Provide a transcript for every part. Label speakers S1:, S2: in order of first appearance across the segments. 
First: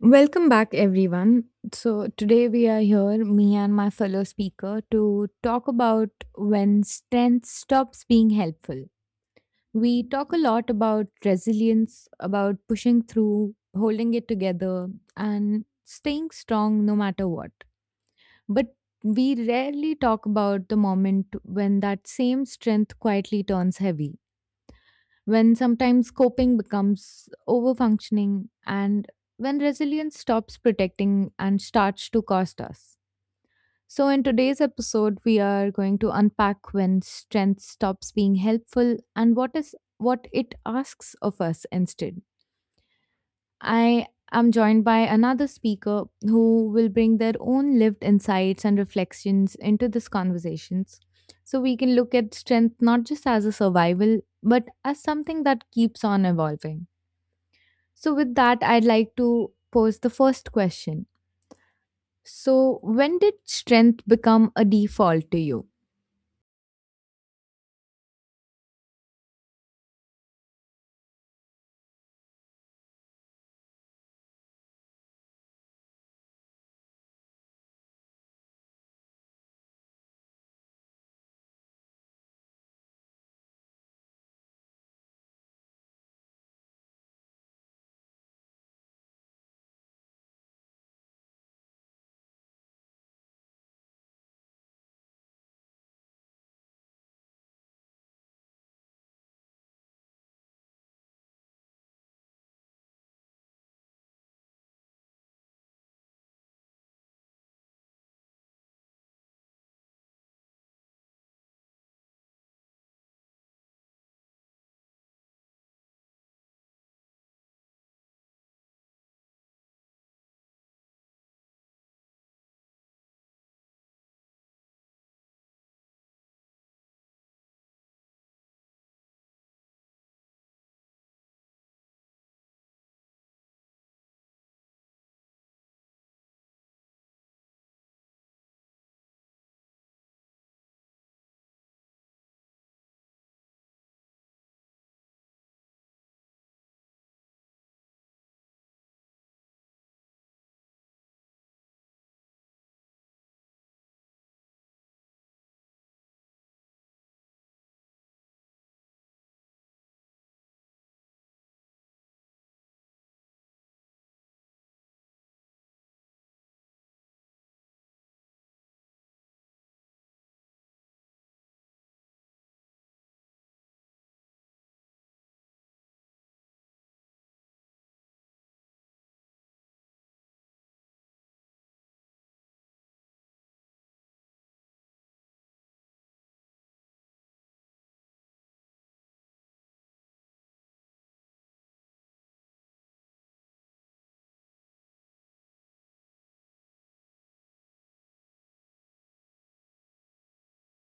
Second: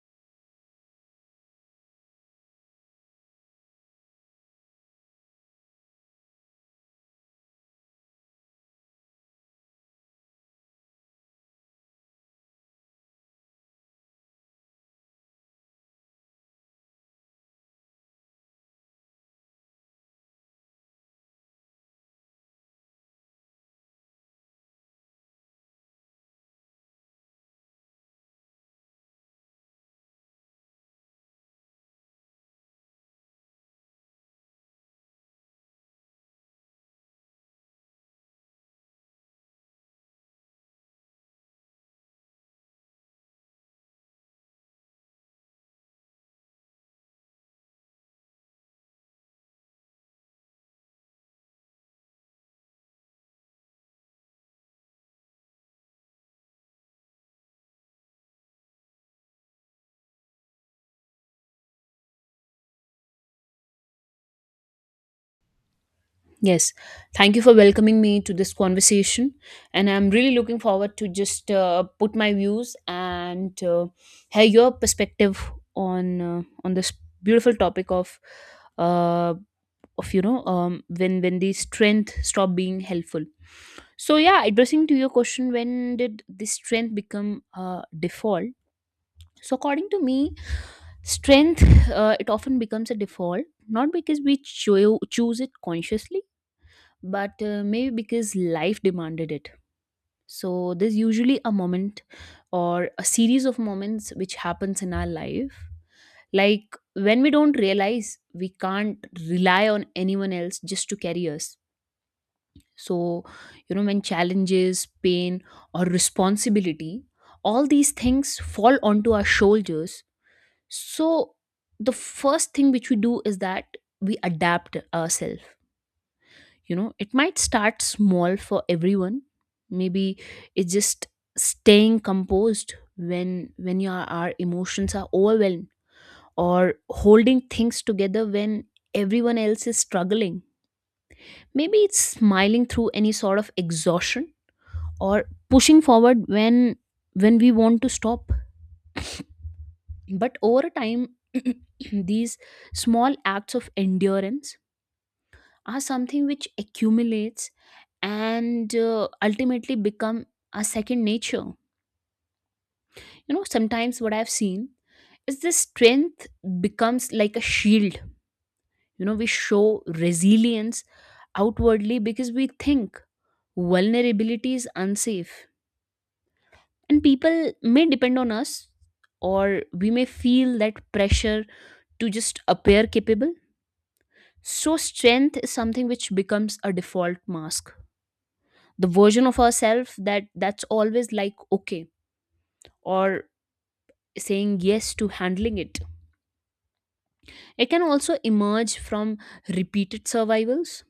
S1: Welcome back, everyone. So, today we are here, me and my fellow speaker, to talk about when strength stops being helpful. We talk a lot about resilience, about pushing through, holding it together, and staying strong no matter what. But we rarely talk about the moment when that same strength quietly turns heavy, when sometimes coping becomes over functioning, and when resilience stops protecting and starts to cost us. So, in today's episode, we are going to unpack when strength stops being helpful and what it asks of us instead. I am joined by another speaker who will bring their own lived insights and reflections into this conversations, so we can look at strength not just as a survival but as something that keeps on evolving. So, with that, I'd like to pose the first question. So, when did strength become a default to you?
S2: Yes, thank you for welcoming me to this conversation, and I'm really looking forward to just put my views and hear your perspective on this beautiful topic of uh, when the strength stop being helpful. So yeah, addressing to your question, when did this strength become default? So according to me, strength it often becomes a default not because we choose it consciously but maybe because life demanded it. So there's usually a moment or a series of moments which happens in our life, like when we don't realize we can't rely on anyone else just to carry us. So you know, when challenges, pain, or responsibility, all these things fall onto our shoulders. So the first thing which we do is that we adapt ourselves. You know, it might start small for everyone. Maybe it's just staying composed when when your our emotions are overwhelmed, or holding things together when everyone else is struggling. Maybe it's smiling through any sort of exhaustion, or pushing forward when we want to stop. But over a time, these small acts of endurance are something which accumulates and ultimately become a second nature. You know, sometimes what I've seen is this strength becomes like a shield. You know, we show resilience outwardly because we think vulnerability is unsafe and people may depend on us, or we may feel that pressure to just appear capable. So strength is something which becomes a default mask, the version of ourselves that's always like okay, or saying yes to handling it. It can also emerge from repeated survivals.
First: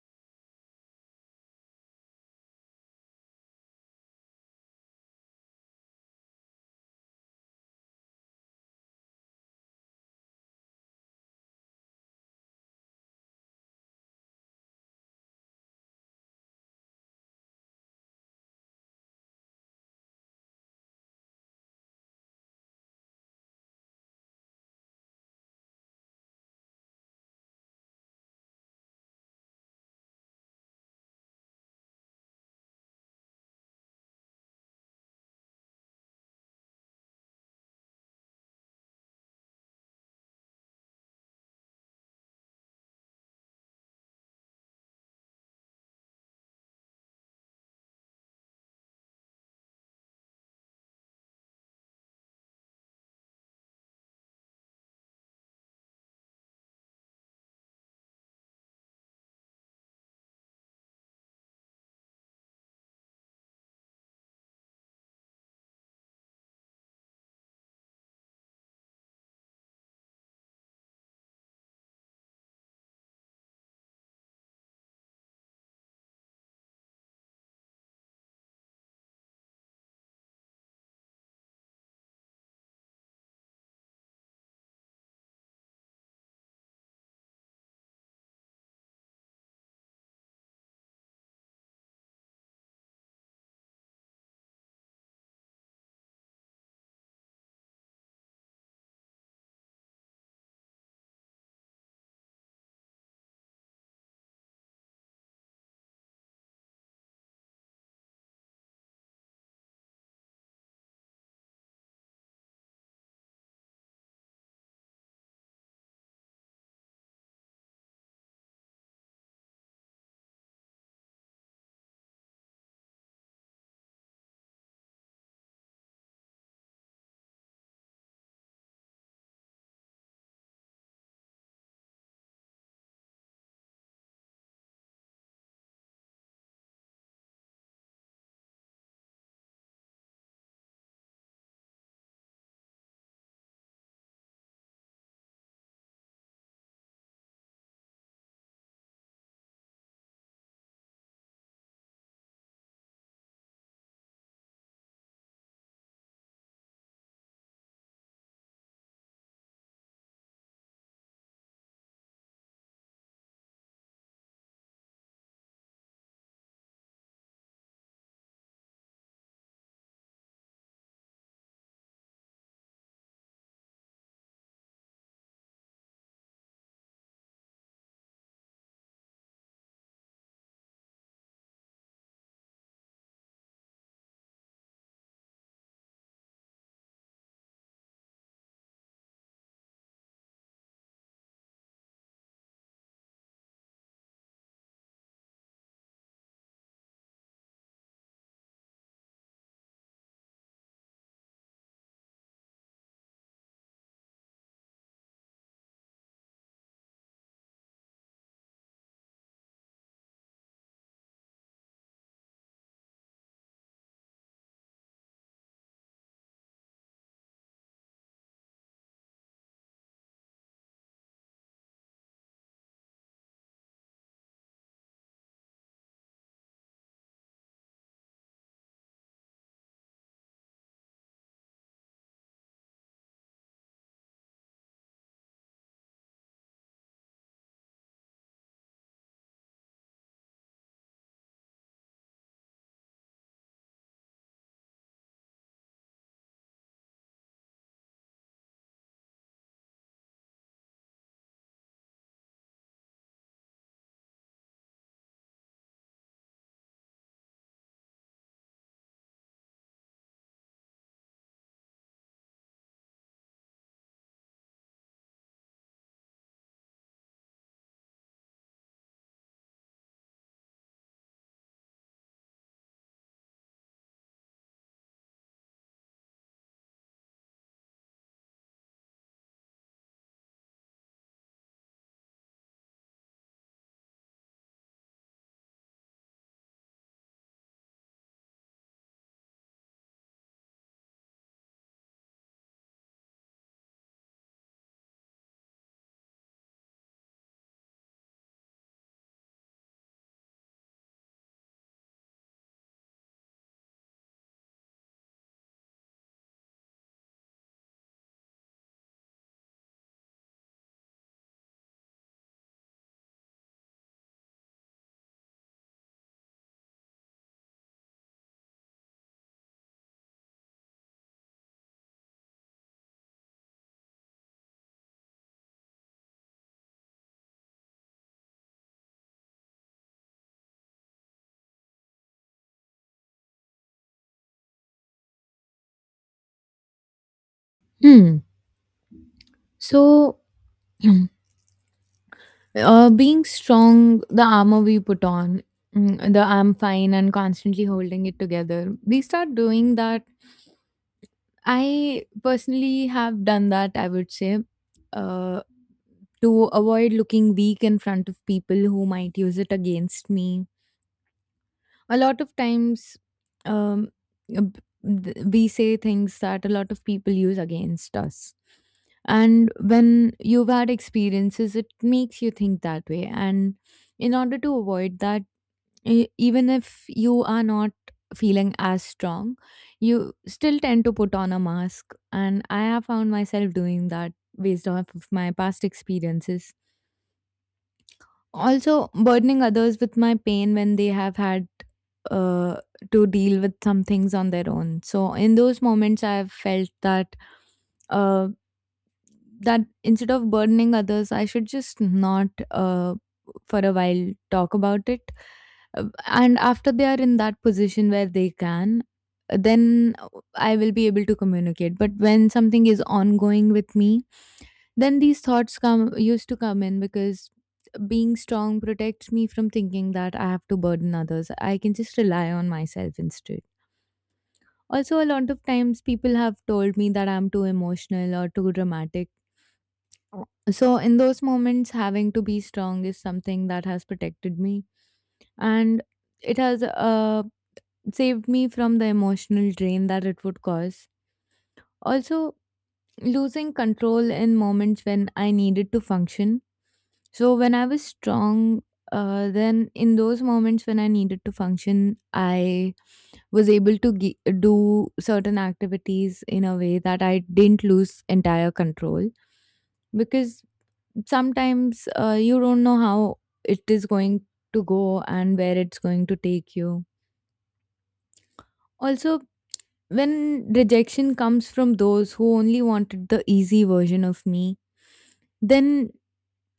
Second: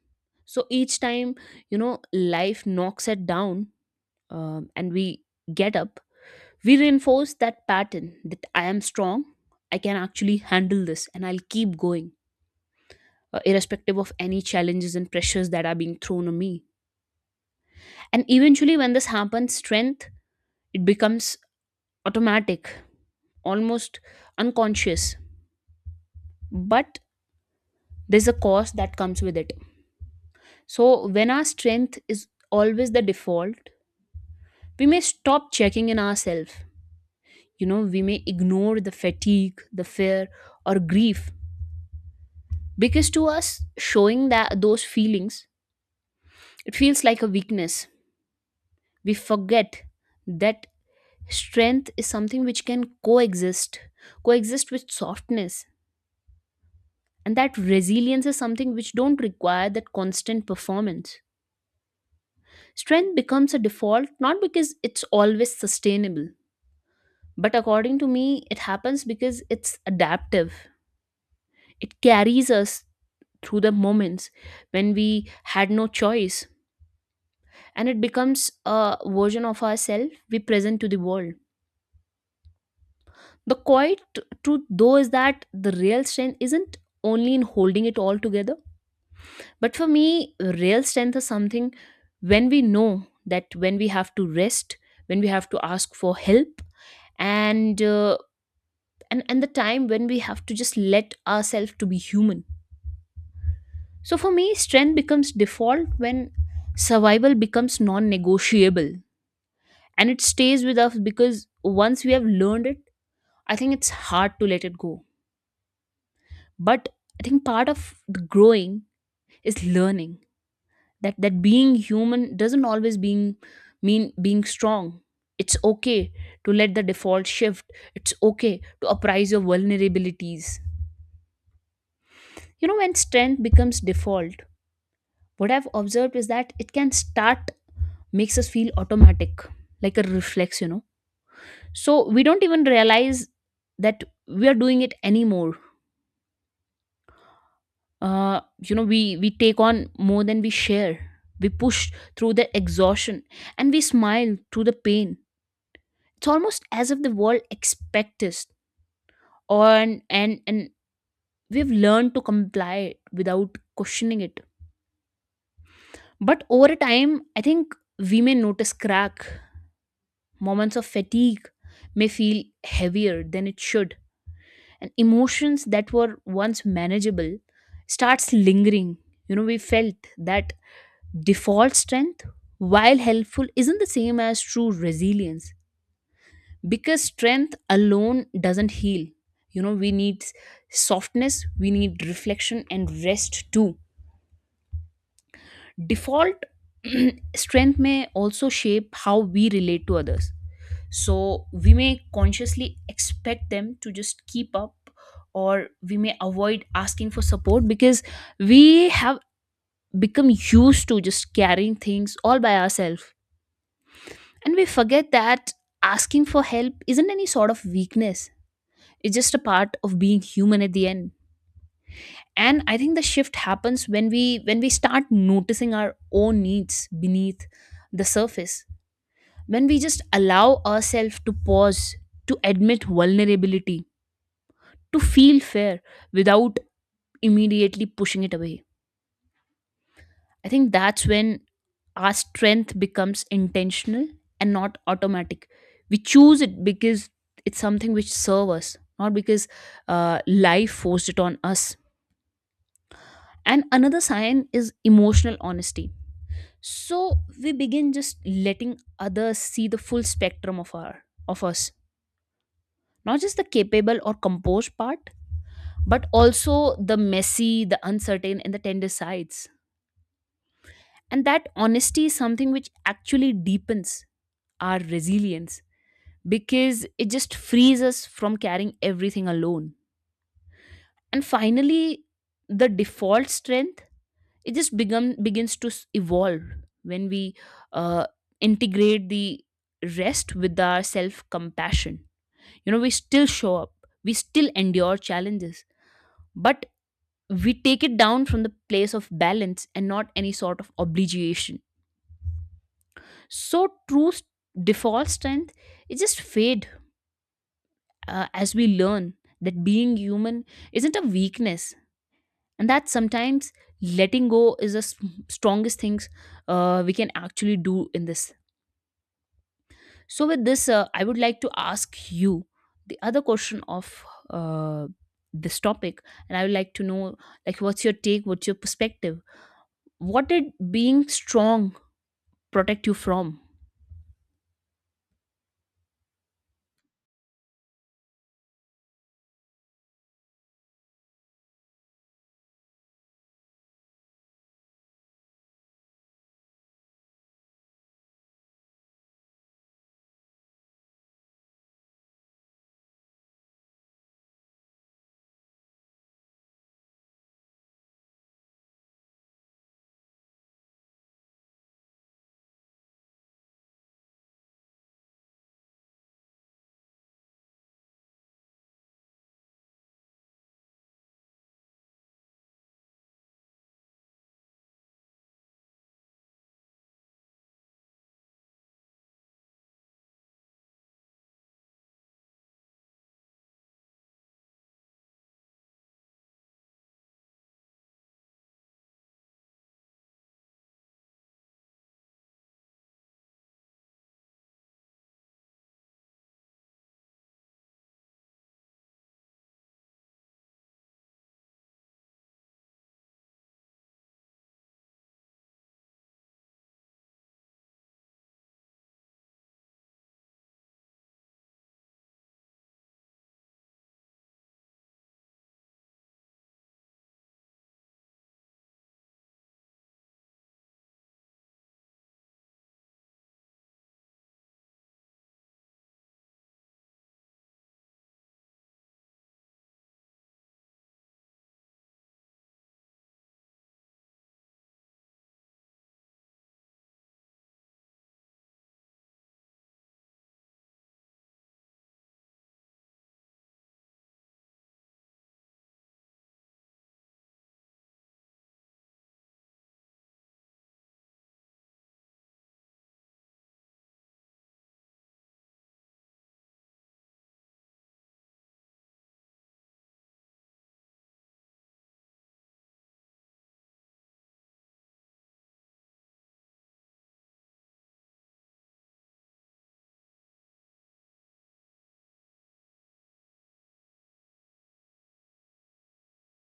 S2: So each time, you know, life knocks it down, and we get up, we reinforce that pattern that I am strong, I can actually handle this, and I'll keep going, irrespective of any challenges and pressures that are being thrown on me. And eventually, when this happens, strength, it becomes automatic, almost unconscious. But there's a cost that comes with it. So when our strength is always the default, we may stop checking in ourselves. You know, we may ignore the fatigue, the fear, or grief, because to us showing that those feelings, it feels like a weakness. We forget that strength is something which can coexist, coexist with softness, and that resilience is something which don't require that constant performance. Strength becomes a default not because it's always sustainable, but according to me, it happens because it's adaptive. It carries us through the moments when we had no choice, and it becomes a version of ourselves we present to the world. The quiet truth, though, is that the real strength isn't only in holding it all together, but for me, real strength is something when we know that when we have to rest, when we have to ask for help, and uh, and the time when we have to just let ourselves to be human. So for me strength becomes default when survival becomes non-negotiable, and it stays with us because once we have learned it, I think it's hard to let it go. But I think part of the growing is learning that being human doesn't always being mean being strong. It's okay to let the default shift, it's okay to appraise your vulnerabilities. You know, when strength becomes default, what I've observed is that it can start, makes us feel automatic, like a reflex, you know. So we don't even realize that we are doing it anymore. You know, we take on more than we share. We push through the exhaustion and we smile through the pain. It's almost as if the world expects us on, and we've learned to comply without questioning it. But over time, I think we may notice crack. Moments of fatigue may feel heavier than it should, and emotions that were once manageable starts lingering. You know, we felt that default strength, while helpful, isn't the same as true resilience because strength alone doesn't heal. You know, we need softness, we need reflection and rest too. Default strength may also shape how we relate to others. So we may consciously expect them to just keep up, or we may avoid asking for support because we have become used to just carrying things all by ourselves. And we forget that asking for help isn't any sort of weakness, it's just a part of being human at the end. And I think the shift happens when we start noticing our own needs beneath the surface, when we just allow ourselves to pause, to admit vulnerability, to feel fair without immediately pushing it away. I think that's when our strength becomes intentional and not automatic. We choose it because it's something which serves us, not because life forced it on us. And another sign is emotional honesty. So we begin just letting others see the full spectrum of our of us, not just the capable or composed part, but also the messy, the uncertain, and the tender sides. And that honesty is something which actually deepens our resilience because it just frees us from carrying everything alone. And finally, the default strength, it just become, begins to evolve when we uh, integrate the rest with our self compassion. You know, we still show up, we still endure challenges, but we take it down from the place of balance and not any sort of obligation. So true default strength, it just fade as we learn that being human isn't a weakness, and that sometimes letting go is the strongest things we can actually do in this. So with this, I would like to ask you the other question of this topic, and I would like to know, like, what's your take, what's your perspective, what did being strong protect you from?
S1: Hmm. So, being strong, the armor we put on, mm, the I'm fine and constantly holding it together, we start doing that. I personally have done that, I would say, uh, to avoid looking weak in front of people who might use it against me a lot of times, um, we say things that a lot of people use against us, and when you've had experiences it makes you think that way. And in order to avoid that, even if you are not feeling as strong, you still tend to put on a mask, and I have found myself doing that based off of my past experiences. Also, burdening others with my pain when they have had uh, to deal with some things on their own. So, in those moments, I've felt that uh, that instead of burdening others, I should just not, for a while, talk about it. And after they are in that position where they can, then I will be able to communicate. But when something is ongoing with me, then these thoughts come used to come in, because being strong protects me from thinking that I have to burden others. I can just rely on myself instead. Also, a lot of times people have told me that I'm too emotional or too dramatic. So, in those moments, having to be strong is something that has protected me, and it has saved me from the emotional drain that it would cause. Also, losing control in moments when I needed to function. So when I was strong, then in those moments when I needed to function, I was able to do certain activities in a way that I didn't lose entire control, because sometimes you don't know how it is going to go and where it's going to take you. Also, when rejection comes from those who only wanted the easy version of me, then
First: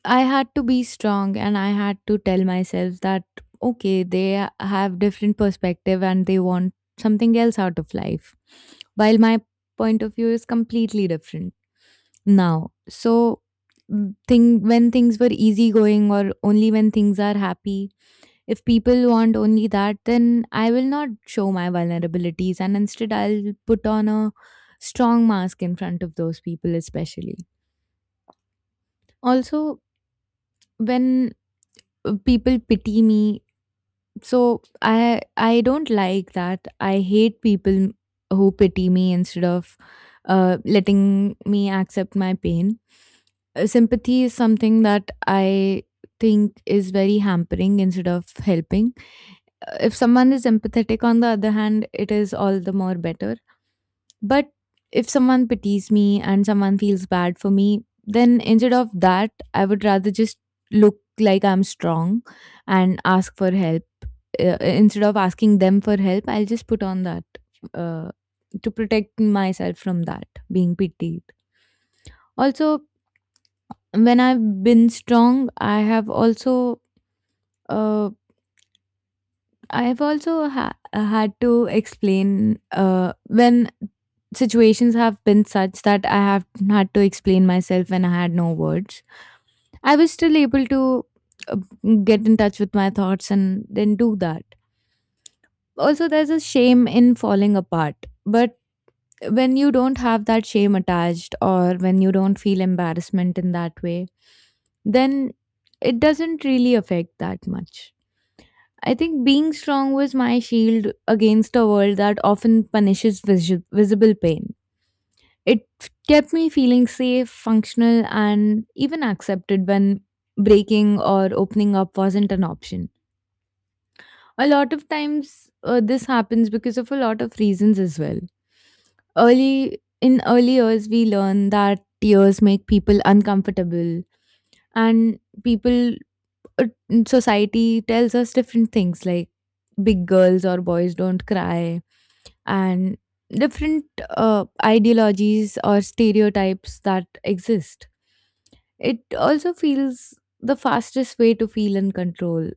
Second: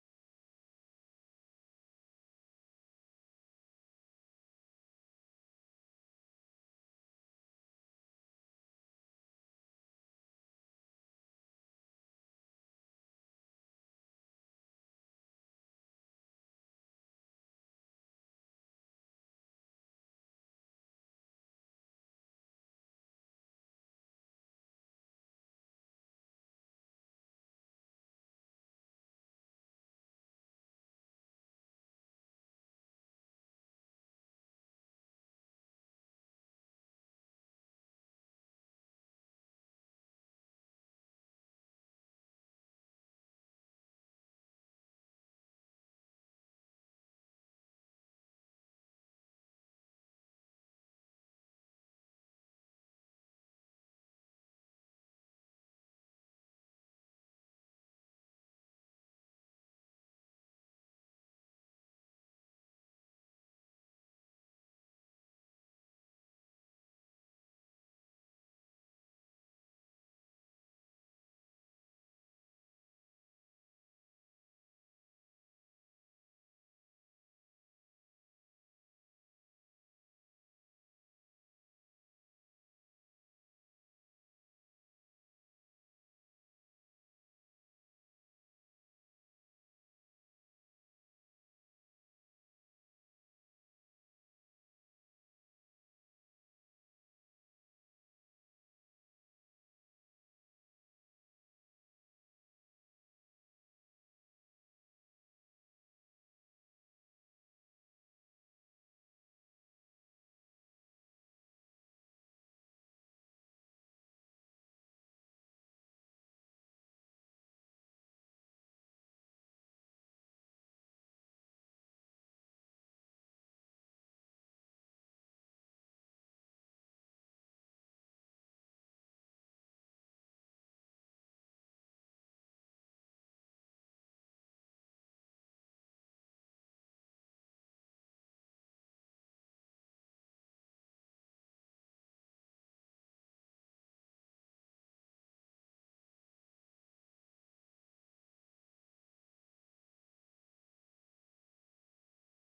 S1: I had to be strong and I had to tell myself that okay, they have different perspective and they want something else out of life, while my point of view is completely different now. So, mm, thing when things were easygoing or only when things are happy, if people want only that, then I will not show my vulnerabilities and instead I'll put on a strong mask in front of those people especially. Also, when people pity me. So I don't like that. I hate people who pity me instead of letting me accept my pain. Sympathy is something that I think is very hampering instead of helping. If someone is empathetic, on the other hand, it is all the more better. But if someone pities me and someone feels bad for me, then instead of that, I would rather just look like I'm strong and ask for help instead of asking them for help, I'll just put on that, uh, to protect myself from that being pitied. Also, when I've been strong, I have also, uh, had to explain when situations have been such that I have had to explain myself when I had no words. I was still able to uh, get in touch with my thoughts and then do that. Also, there's a shame in falling apart, but when you don't have that shame attached or when you don't feel embarrassment in that way, then it doesn't really affect that much. I think being strong was my shield against a world that often punishes visible pain. It kept me feeling safe, functional, and even accepted when breaking or opening up wasn't an option. A lot of times, this happens because of a lot of reasons as well. Early in early years, we learn that tears make people uncomfortable, and people uh, society tells us different things like big girls or boys don't cry, and different ideologies or stereotypes that exist. It also feels the fastest way to feel in control.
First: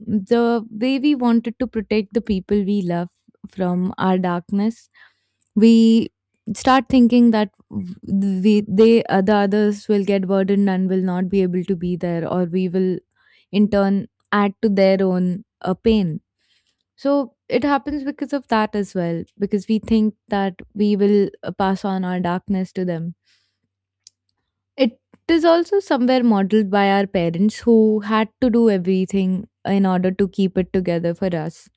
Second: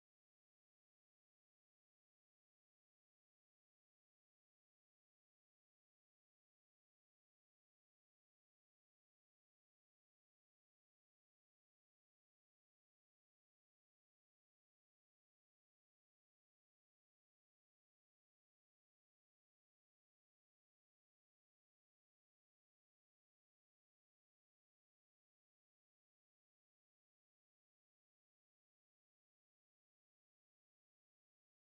S1: The way we wanted to protect the people we love from our darkness, we start thinking that w- we, they the others will get burdened and will not be able to be there, or we will in turn add to their own pain. So it happens because of that as well, because we think that we will pass on our darkness to them. It is also somewhere modeled by our parents who had to do everything in order to keep it together for us,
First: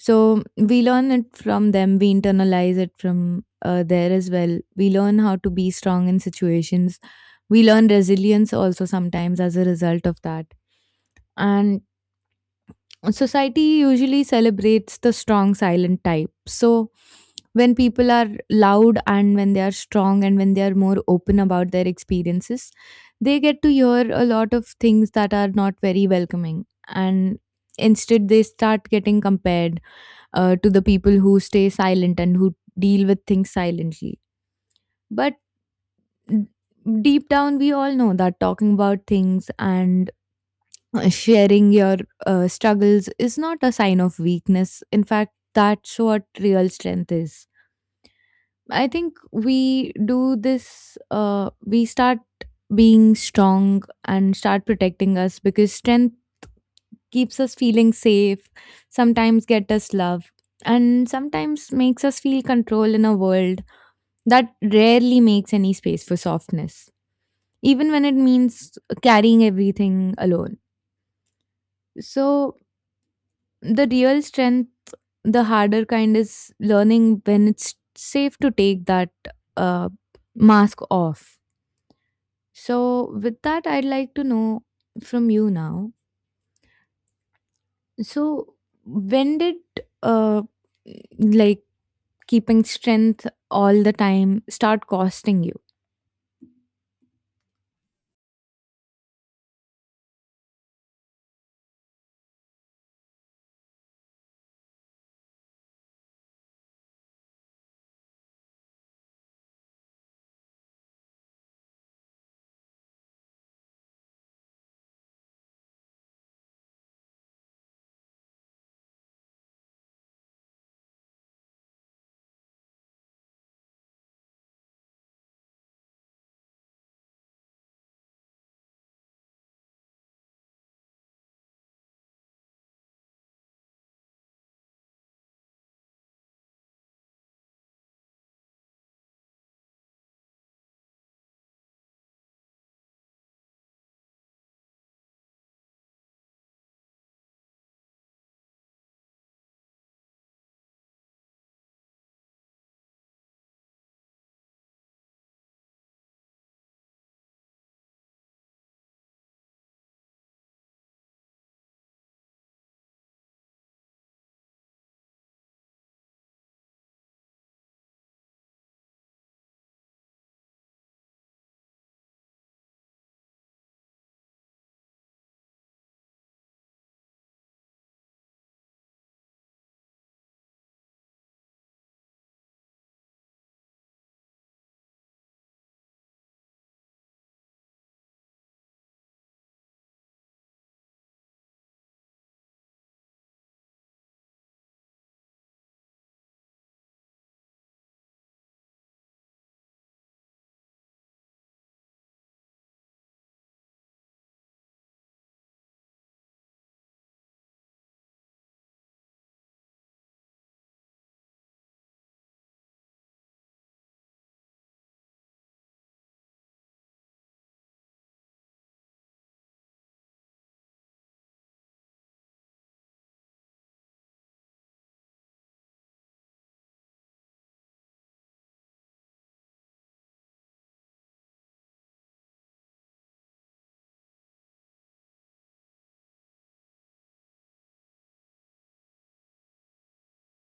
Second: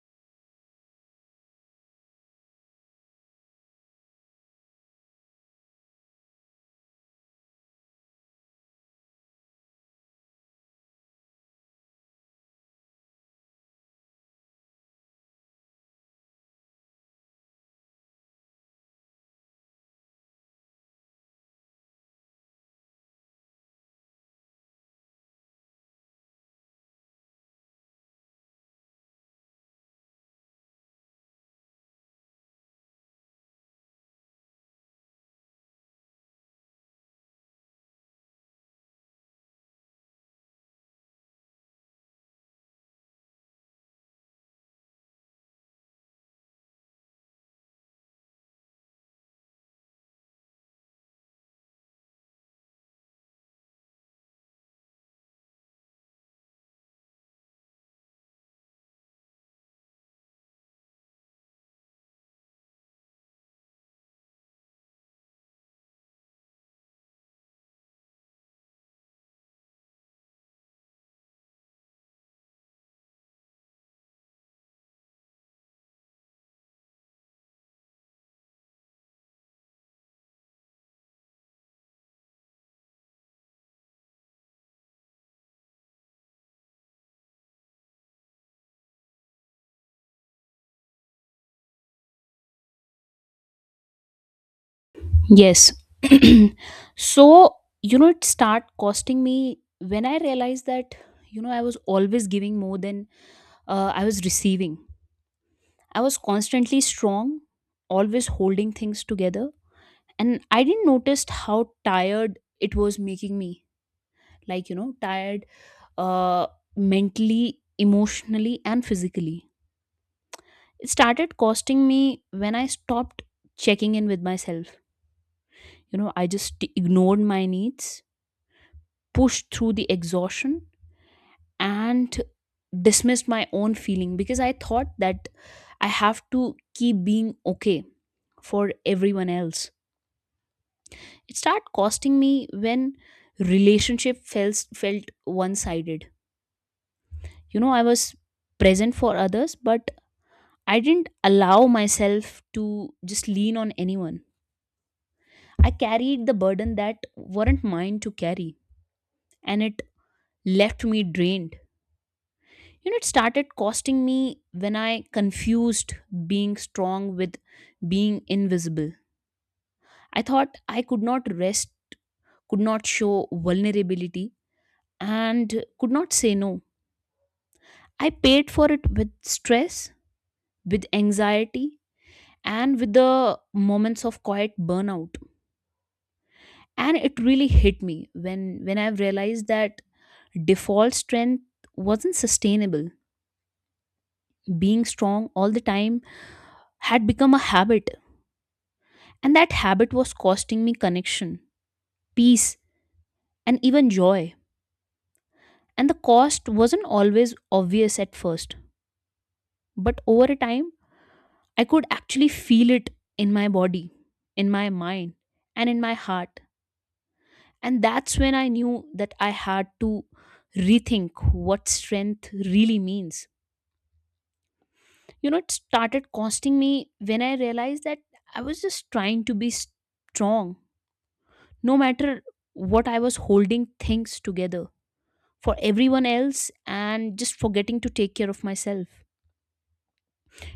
S1: so we learn it from them, we internalize it from there as well. We learn how to be strong in situations. We learn resilience also sometimes as a result of that. And society usually celebrates the strong, silent type. So when people are loud and when they are strong and when they are more open about their experiences, they get to hear a lot of things that are not very welcoming. And instead, they start getting compared to the people who stay silent and who deal with things silently. But n- deep down, we all know that talking about things and sharing your struggles is not a sign of weakness. In fact, that's what real strength is. I think we do this, we start being strong and start protecting us because strength keeps us feeling safe, sometimes get us love, and sometimes makes us feel control in a world that rarely makes any space for softness, even when it means carrying everything alone. So, the real strength, the harder kind, is learning when it's safe to take that, uh, mask off. So, with that, I'd like to know from you now. So, when did uh, like keeping strength all the time start costing you?
S2: Yes. So, you know, it start costing me when I realized that, you know, I was always giving more than I was receiving. I was constantly strong, always holding things together. And I didn't notice how tired it was making me. Like, you know, tired uh, mentally, emotionally, and physically. It started costing me when I stopped checking in with myself. You know, I just ignored my needs, pushed through the exhaustion and dismissed my own feeling because I thought that I have to keep being okay for everyone else. It started costing me when relationship felt one sided. You know, I was present for others, but I didn't allow myself to just lean on anyone. I carried the burden that weren't mine to carry, and it left me drained. You know, it started costing me when I confused being strong with being invisible. I thought I could not rest, could not show vulnerability, and could not say no. I paid for it with stress, with anxiety, and with the moments of quiet burnout. And it really hit me when I realized that default strength wasn't sustainable. Being strong all the time had become a habit. And that habit was costing me connection, peace, and even joy. And the cost wasn't always obvious at first, but over a time, I could actually feel it in my body, in my mind, and in my heart. And that's when I knew that I had to rethink what strength really means. You know, it started costing me when I realized that I was just trying to be strong, no matter what. I was holding things together for everyone else and just forgetting to take care of myself.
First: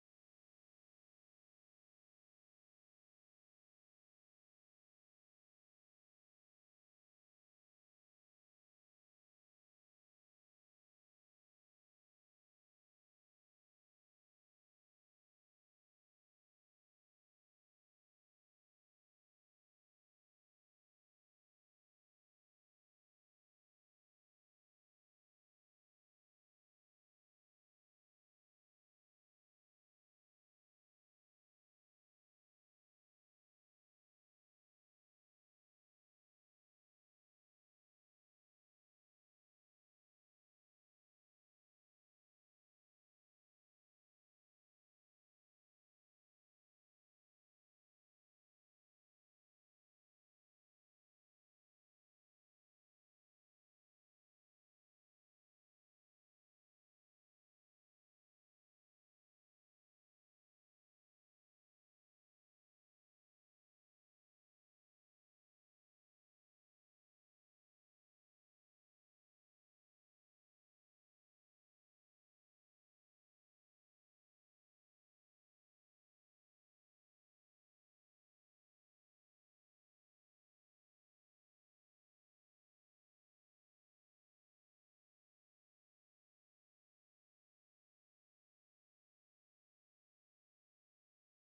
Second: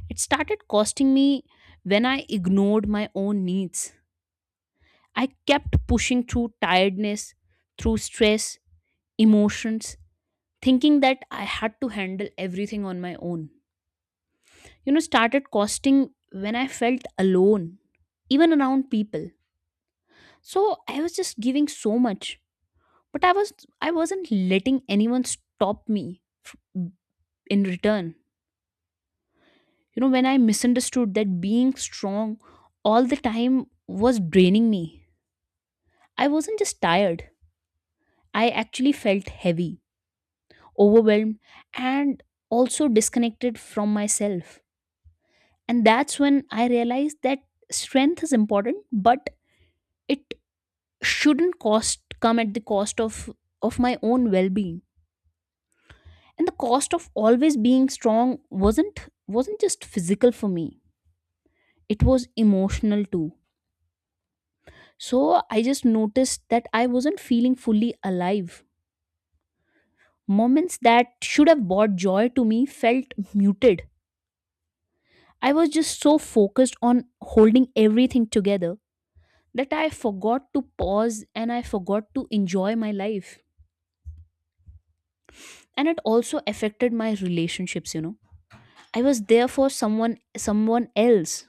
S2: It started costing me when I ignored my own needs. I kept pushing through tiredness, through stress, emotions, thinking that I had to handle everything on my own. You know, started costing when I felt alone, even around people. So I was just giving so much, but I wasn't letting anyone stop me in return. You know, when I misunderstood that being strong all the time was draining me, I wasn't just tired, I actually felt heavy, overwhelmed, and also disconnected from myself. And that's when I realized that strength is important, but it shouldn't cost, come at the cost of my own well-being. And the cost of always being strong wasn't just physical for me. It was emotional too. So I just noticed that I wasn't feeling fully alive. Moments that should have brought joy to me felt muted. I was just so focused on holding everything together that I forgot to pause and I forgot to enjoy my life. And it also affected my relationships, you know. I was there for someone else,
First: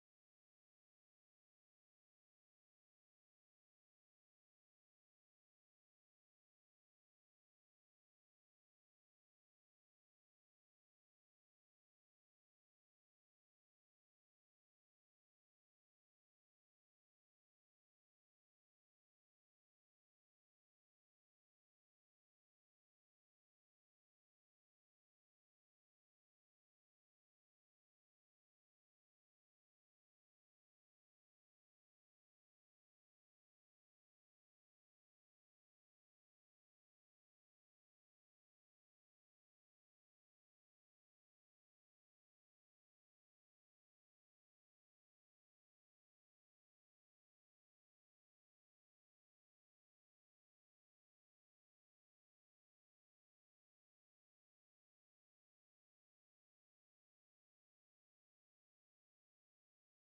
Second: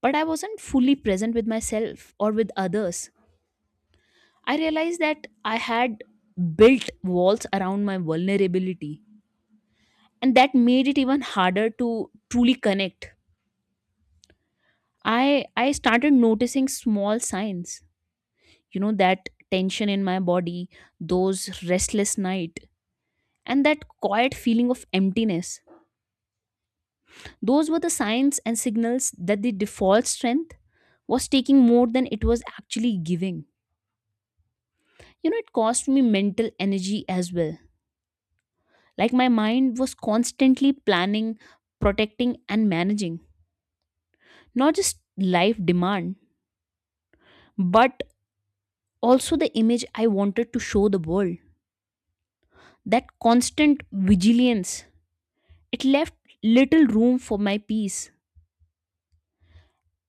S2: but I wasn't fully present with myself or with others. I realized that I had built walls around my vulnerability, and that made it even harder to truly connect. I started noticing small signs, you know, that tension in my body, those restless night, and that quiet feeling of emptiness. Those were the signs and signals that the default strength was taking more than it was actually giving. You know, it cost me mental energy as well. Like my mind was constantly planning, protecting, and managing, not just life demand, but also the image I wanted to show the world. That constant vigilance, it left little room for my peace.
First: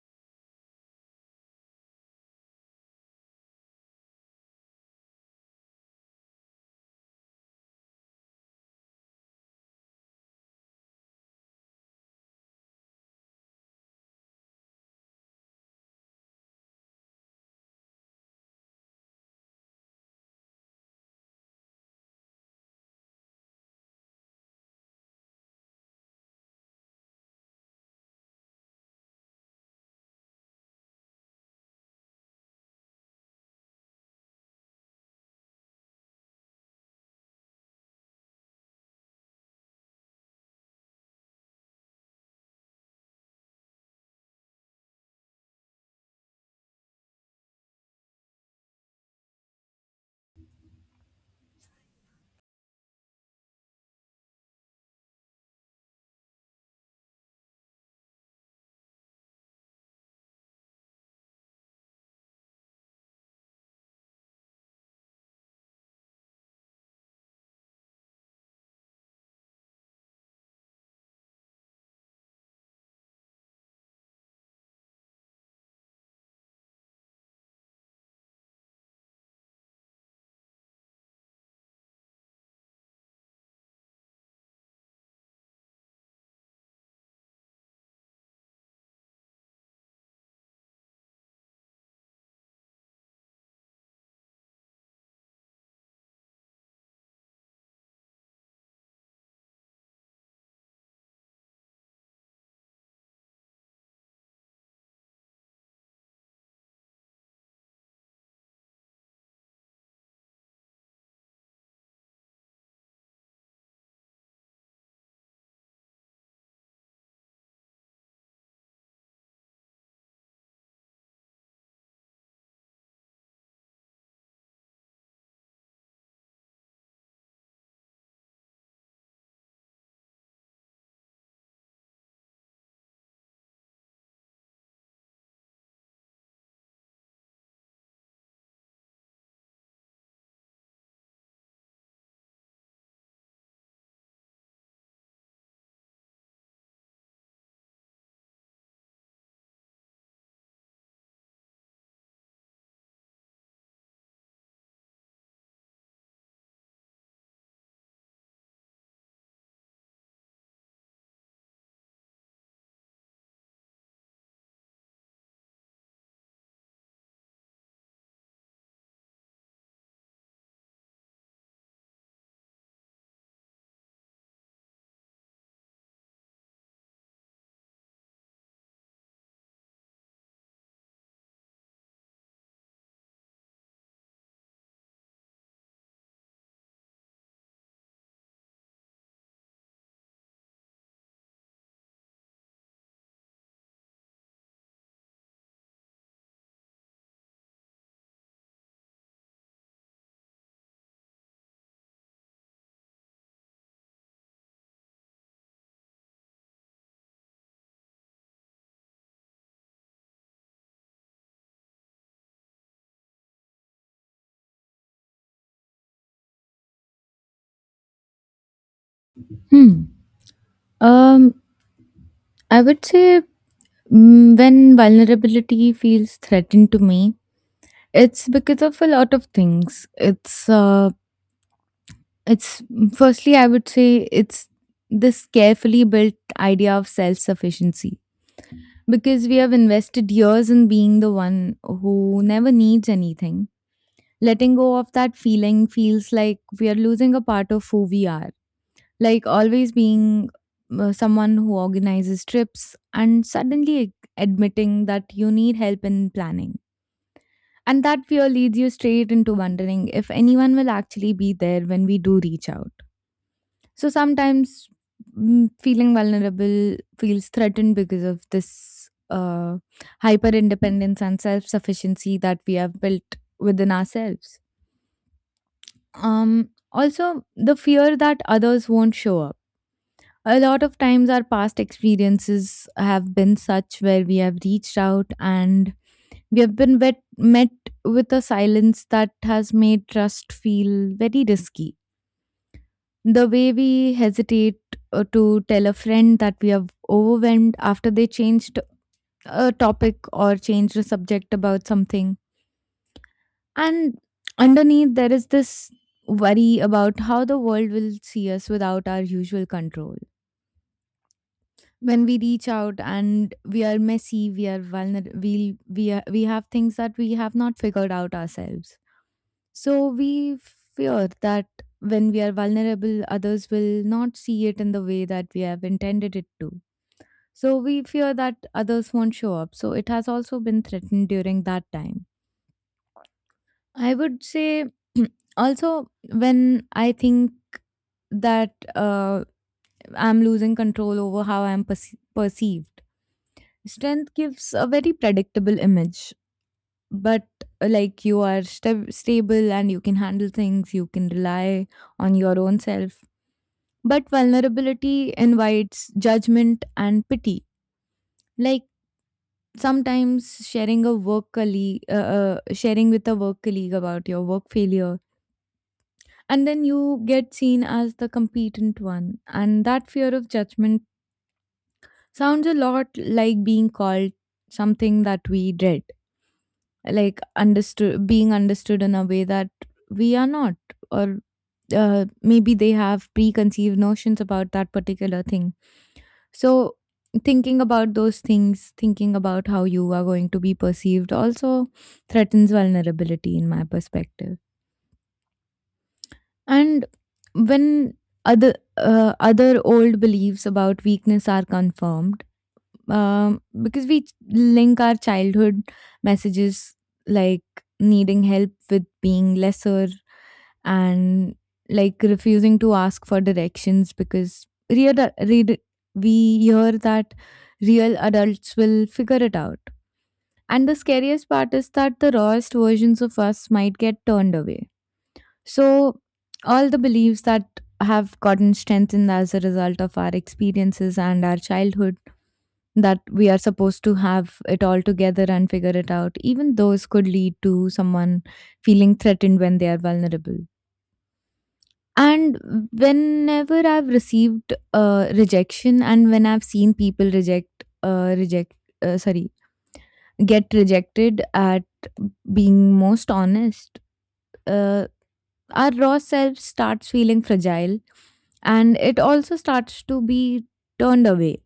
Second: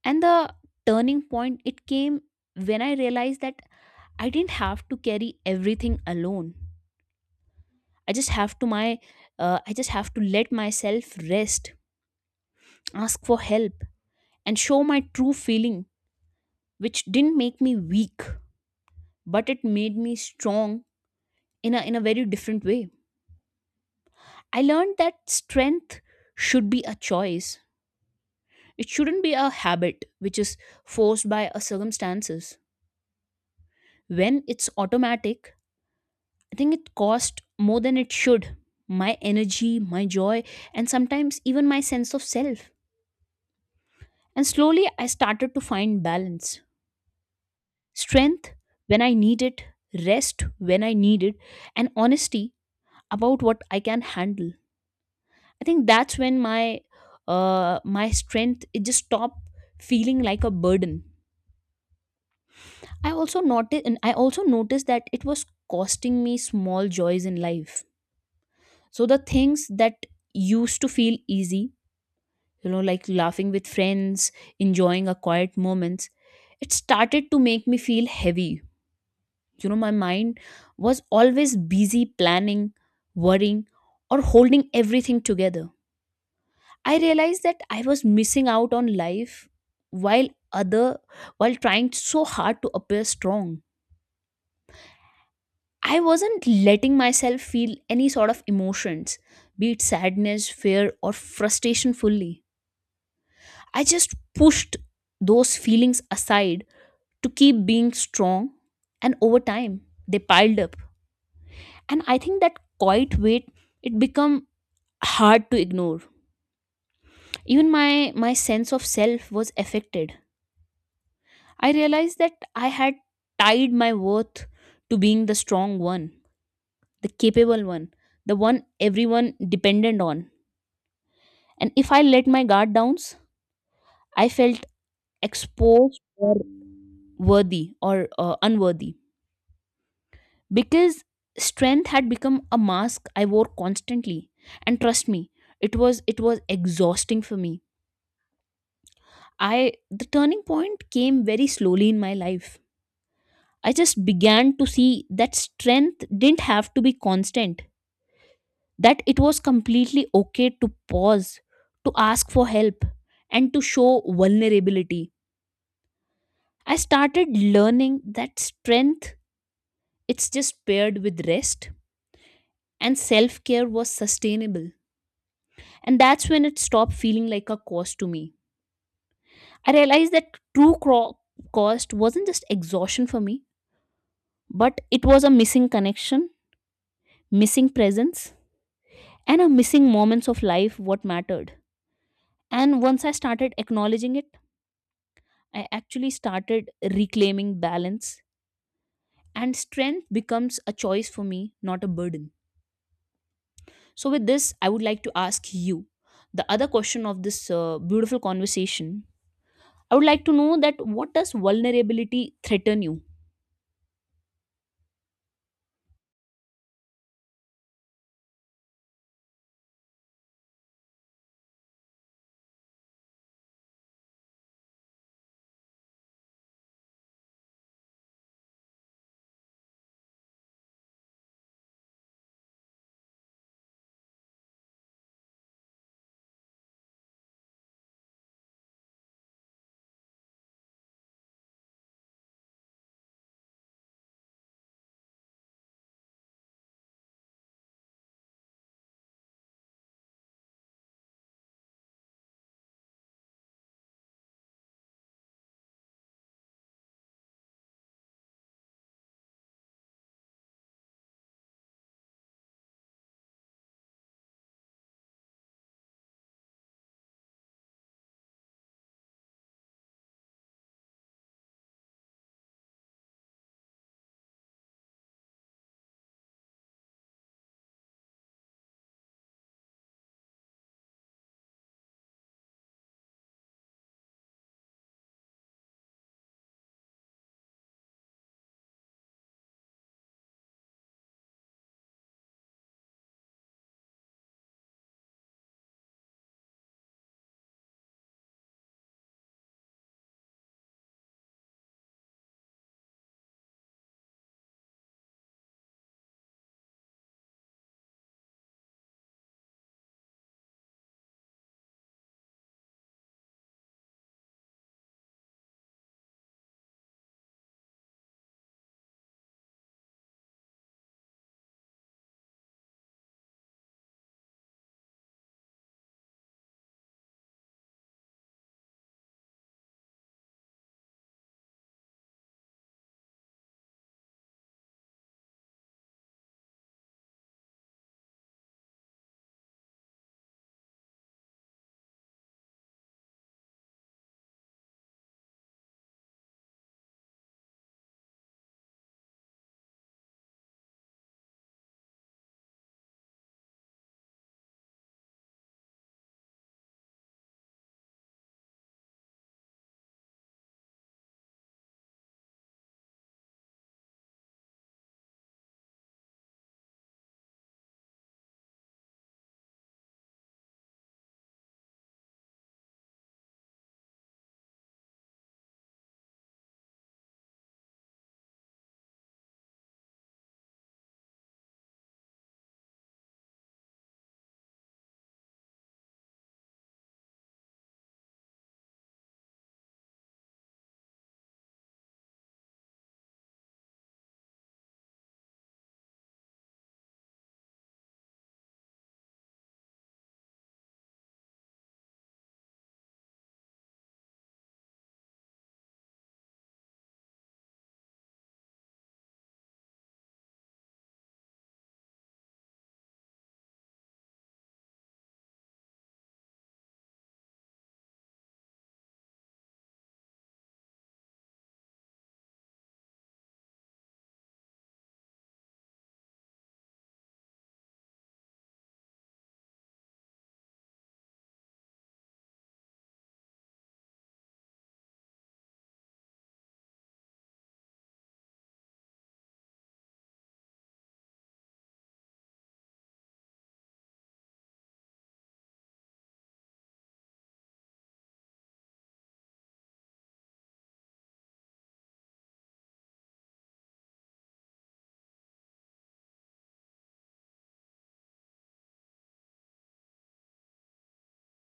S2: And the turning point, it came when I realized that I didn't have to carry everything alone. I just have to my, I just have to let myself rest, ask for help, and show my true feeling, which didn't make me weak, but it made me strong in a very different way. I learned that strength should be a choice. It shouldn't be a habit which is forced by a circumstances. When it's automatic, I think it cost more than it should. My energy, my joy, and sometimes even my sense of self. And slowly I started to find balance. Strength when I need it, rest when I need it, and honesty about what I can handle. I think that's when my strength it just stopped feeling like a burden. I also noticed that it was costing me small joys in life. So the things that used to feel easy, you know, like laughing with friends, enjoying a quiet moments, it started to make me feel heavy. You know, my mind was always busy planning, worrying, or holding everything together. I realized that I was missing out on life while other while trying so hard to appear strong. I wasn't letting myself feel any sort of emotions, be it sadness, fear, or frustration fully. I just pushed those feelings aside to keep being strong, and over time, they piled up. And I think that quiet weight, it became hard to ignore. Even my sense of self was affected. I realized that I had tied my worth to being the strong one, the capable one, the one everyone depended on. And if I let my guard down, I felt exposed, or worthy, or unworthy, because strength had become a mask I wore constantly. And trust me, it was exhausting for me. I The turning point came very slowly in my life. I just began to see that strength didn't have to be constant, that it was completely okay to pause, to ask for help, and to show vulnerability. I started learning that strength, it's just paired with rest and self-care was sustainable. And that's when it stopped feeling like a cost to me. I realized that cost wasn't just exhaustion for me, but it was a missing connection, missing presence, and a missing moments of life what mattered. And once I started acknowledging it, I actually started reclaiming balance, and strength becomes a choice for me, not a burden. So, with this, I would like to ask you the other question of this beautiful conversation. I would like to know that what does vulnerability threaten you?
S1: Hmm. Um, I would say, mm, when vulnerability feels threatened to me, it's because of a lot of things. It's Firstly, I would say it's this carefully built idea of self sufficiency, because we have invested years in being the one who never needs anything. Letting go of that feeling feels like we are losing a part of who we are. Like always being someone who organizes trips and suddenly admitting that you need help in planning. And that fear leads you straight into wondering if anyone will actually be there when we do reach out. So sometimes, mm, feeling vulnerable feels threatened because of this hyper independence and self sufficiency that we have built within ourselves. Also, the fear that others won't show up. A lot of times, our past experiences have been such where we have reached out and we have been met with a silence that has made trust feel very risky. The way we hesitate to tell a friend that we are overwhelmed after they changed a topic or changed a subject about something. And underneath, there is this worry about how the world will see us without our usual control. When we reach out and we are messy, we are vulnerable, we have things that we have not figured out ourselves. So we fear that when we are vulnerable, others will not see it in the way that we have intended it to. So we fear that others won't show up. So it has also been threatened during that time, I would say. Also, when I think that I'm losing control over how I'm perceived, strength gives a very predictable image. But like you are stable and you can handle things, you can rely on your own self. But vulnerability invites judgment and pity. Like sometimes sharing a work colleague, sharing with a work colleague about your work failure, and then you get seen as the competent one, and that fear of judgment sounds a lot like being called something that we dread, like understood being understood in a way that we are not, or maybe they have preconceived notions about that particular thing. So thinking about those things, thinking about how you are going to be perceived also threatens vulnerability in my perspective. And when other old beliefs about weakness are confirmed, because we link our childhood messages like needing help with being lesser, and like refusing to ask for directions because real read we hear that real adults will figure it out. And the scariest part is that the rawest versions of us might get turned away. So, all the beliefs that have gotten strengthened as a result of our experiences and our childhood, that we are supposed to have it all together and figure it out, even those could lead to someone feeling threatened when they are vulnerable. And whenever I've received rejection and when I've seen people uh, reject, sorry, get rejected at being most honest. Uh, our raw self starts feeling fragile, and it also starts to be turned away.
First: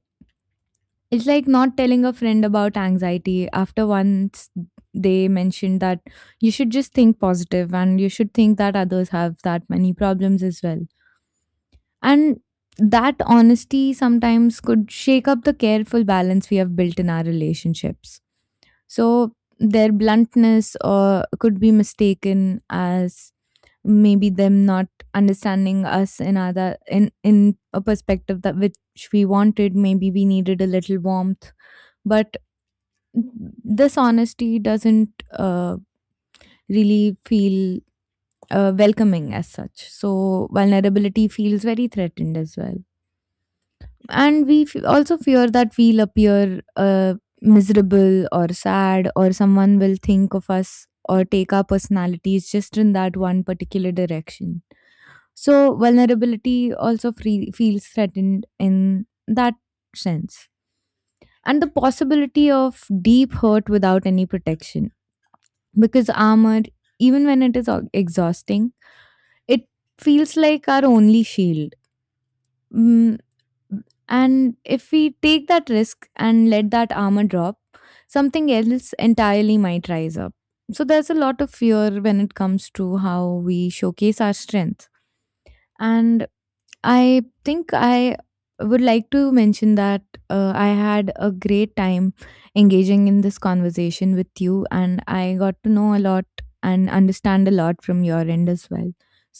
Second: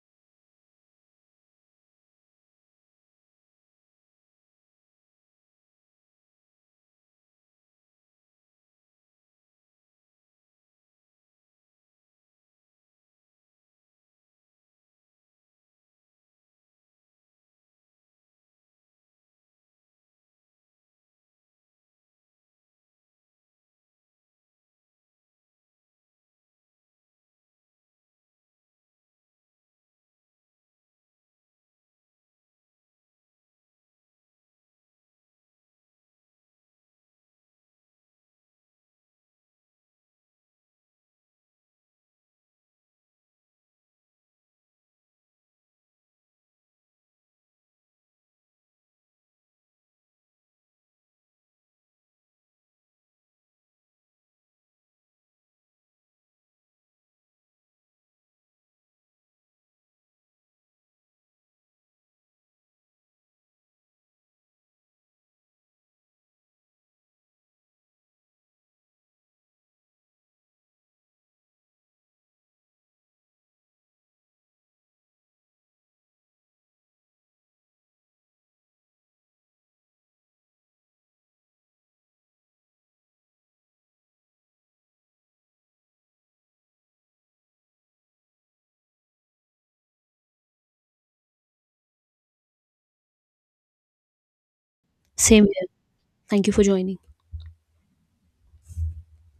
S1: It's like not telling a friend about anxiety after once they mentioned that you should just think positive and you should think that others have that many problems as well. And that honesty sometimes could shake up the careful balance we have built in our relationships. So their bluntness could be mistaken as maybe them not understanding us in other in a perspective that which we wanted, maybe we needed a little warmth, but this honesty doesn't really feel welcoming as such. So vulnerability feels very threatened as well, and we also fear that we'll appear miserable or sad, or someone will think of us or take our personalities just in that one particular direction. So vulnerability also feels threatened in that sense. And the possibility of deep hurt without any protection. Because armor, even when it is exhausting, it feels like our only shield. Mm, and if we take that risk and let that armor drop, something else entirely might rise up. So there's a lot of fear when it comes to how we showcase our strength. And I think I would like to mention that I had a great time engaging in this conversation with you, and I
S2: Same
S1: got
S2: here.
S1: to know a lot
S2: Thank you for
S1: and
S2: joining.
S1: understand a lot from your end as well.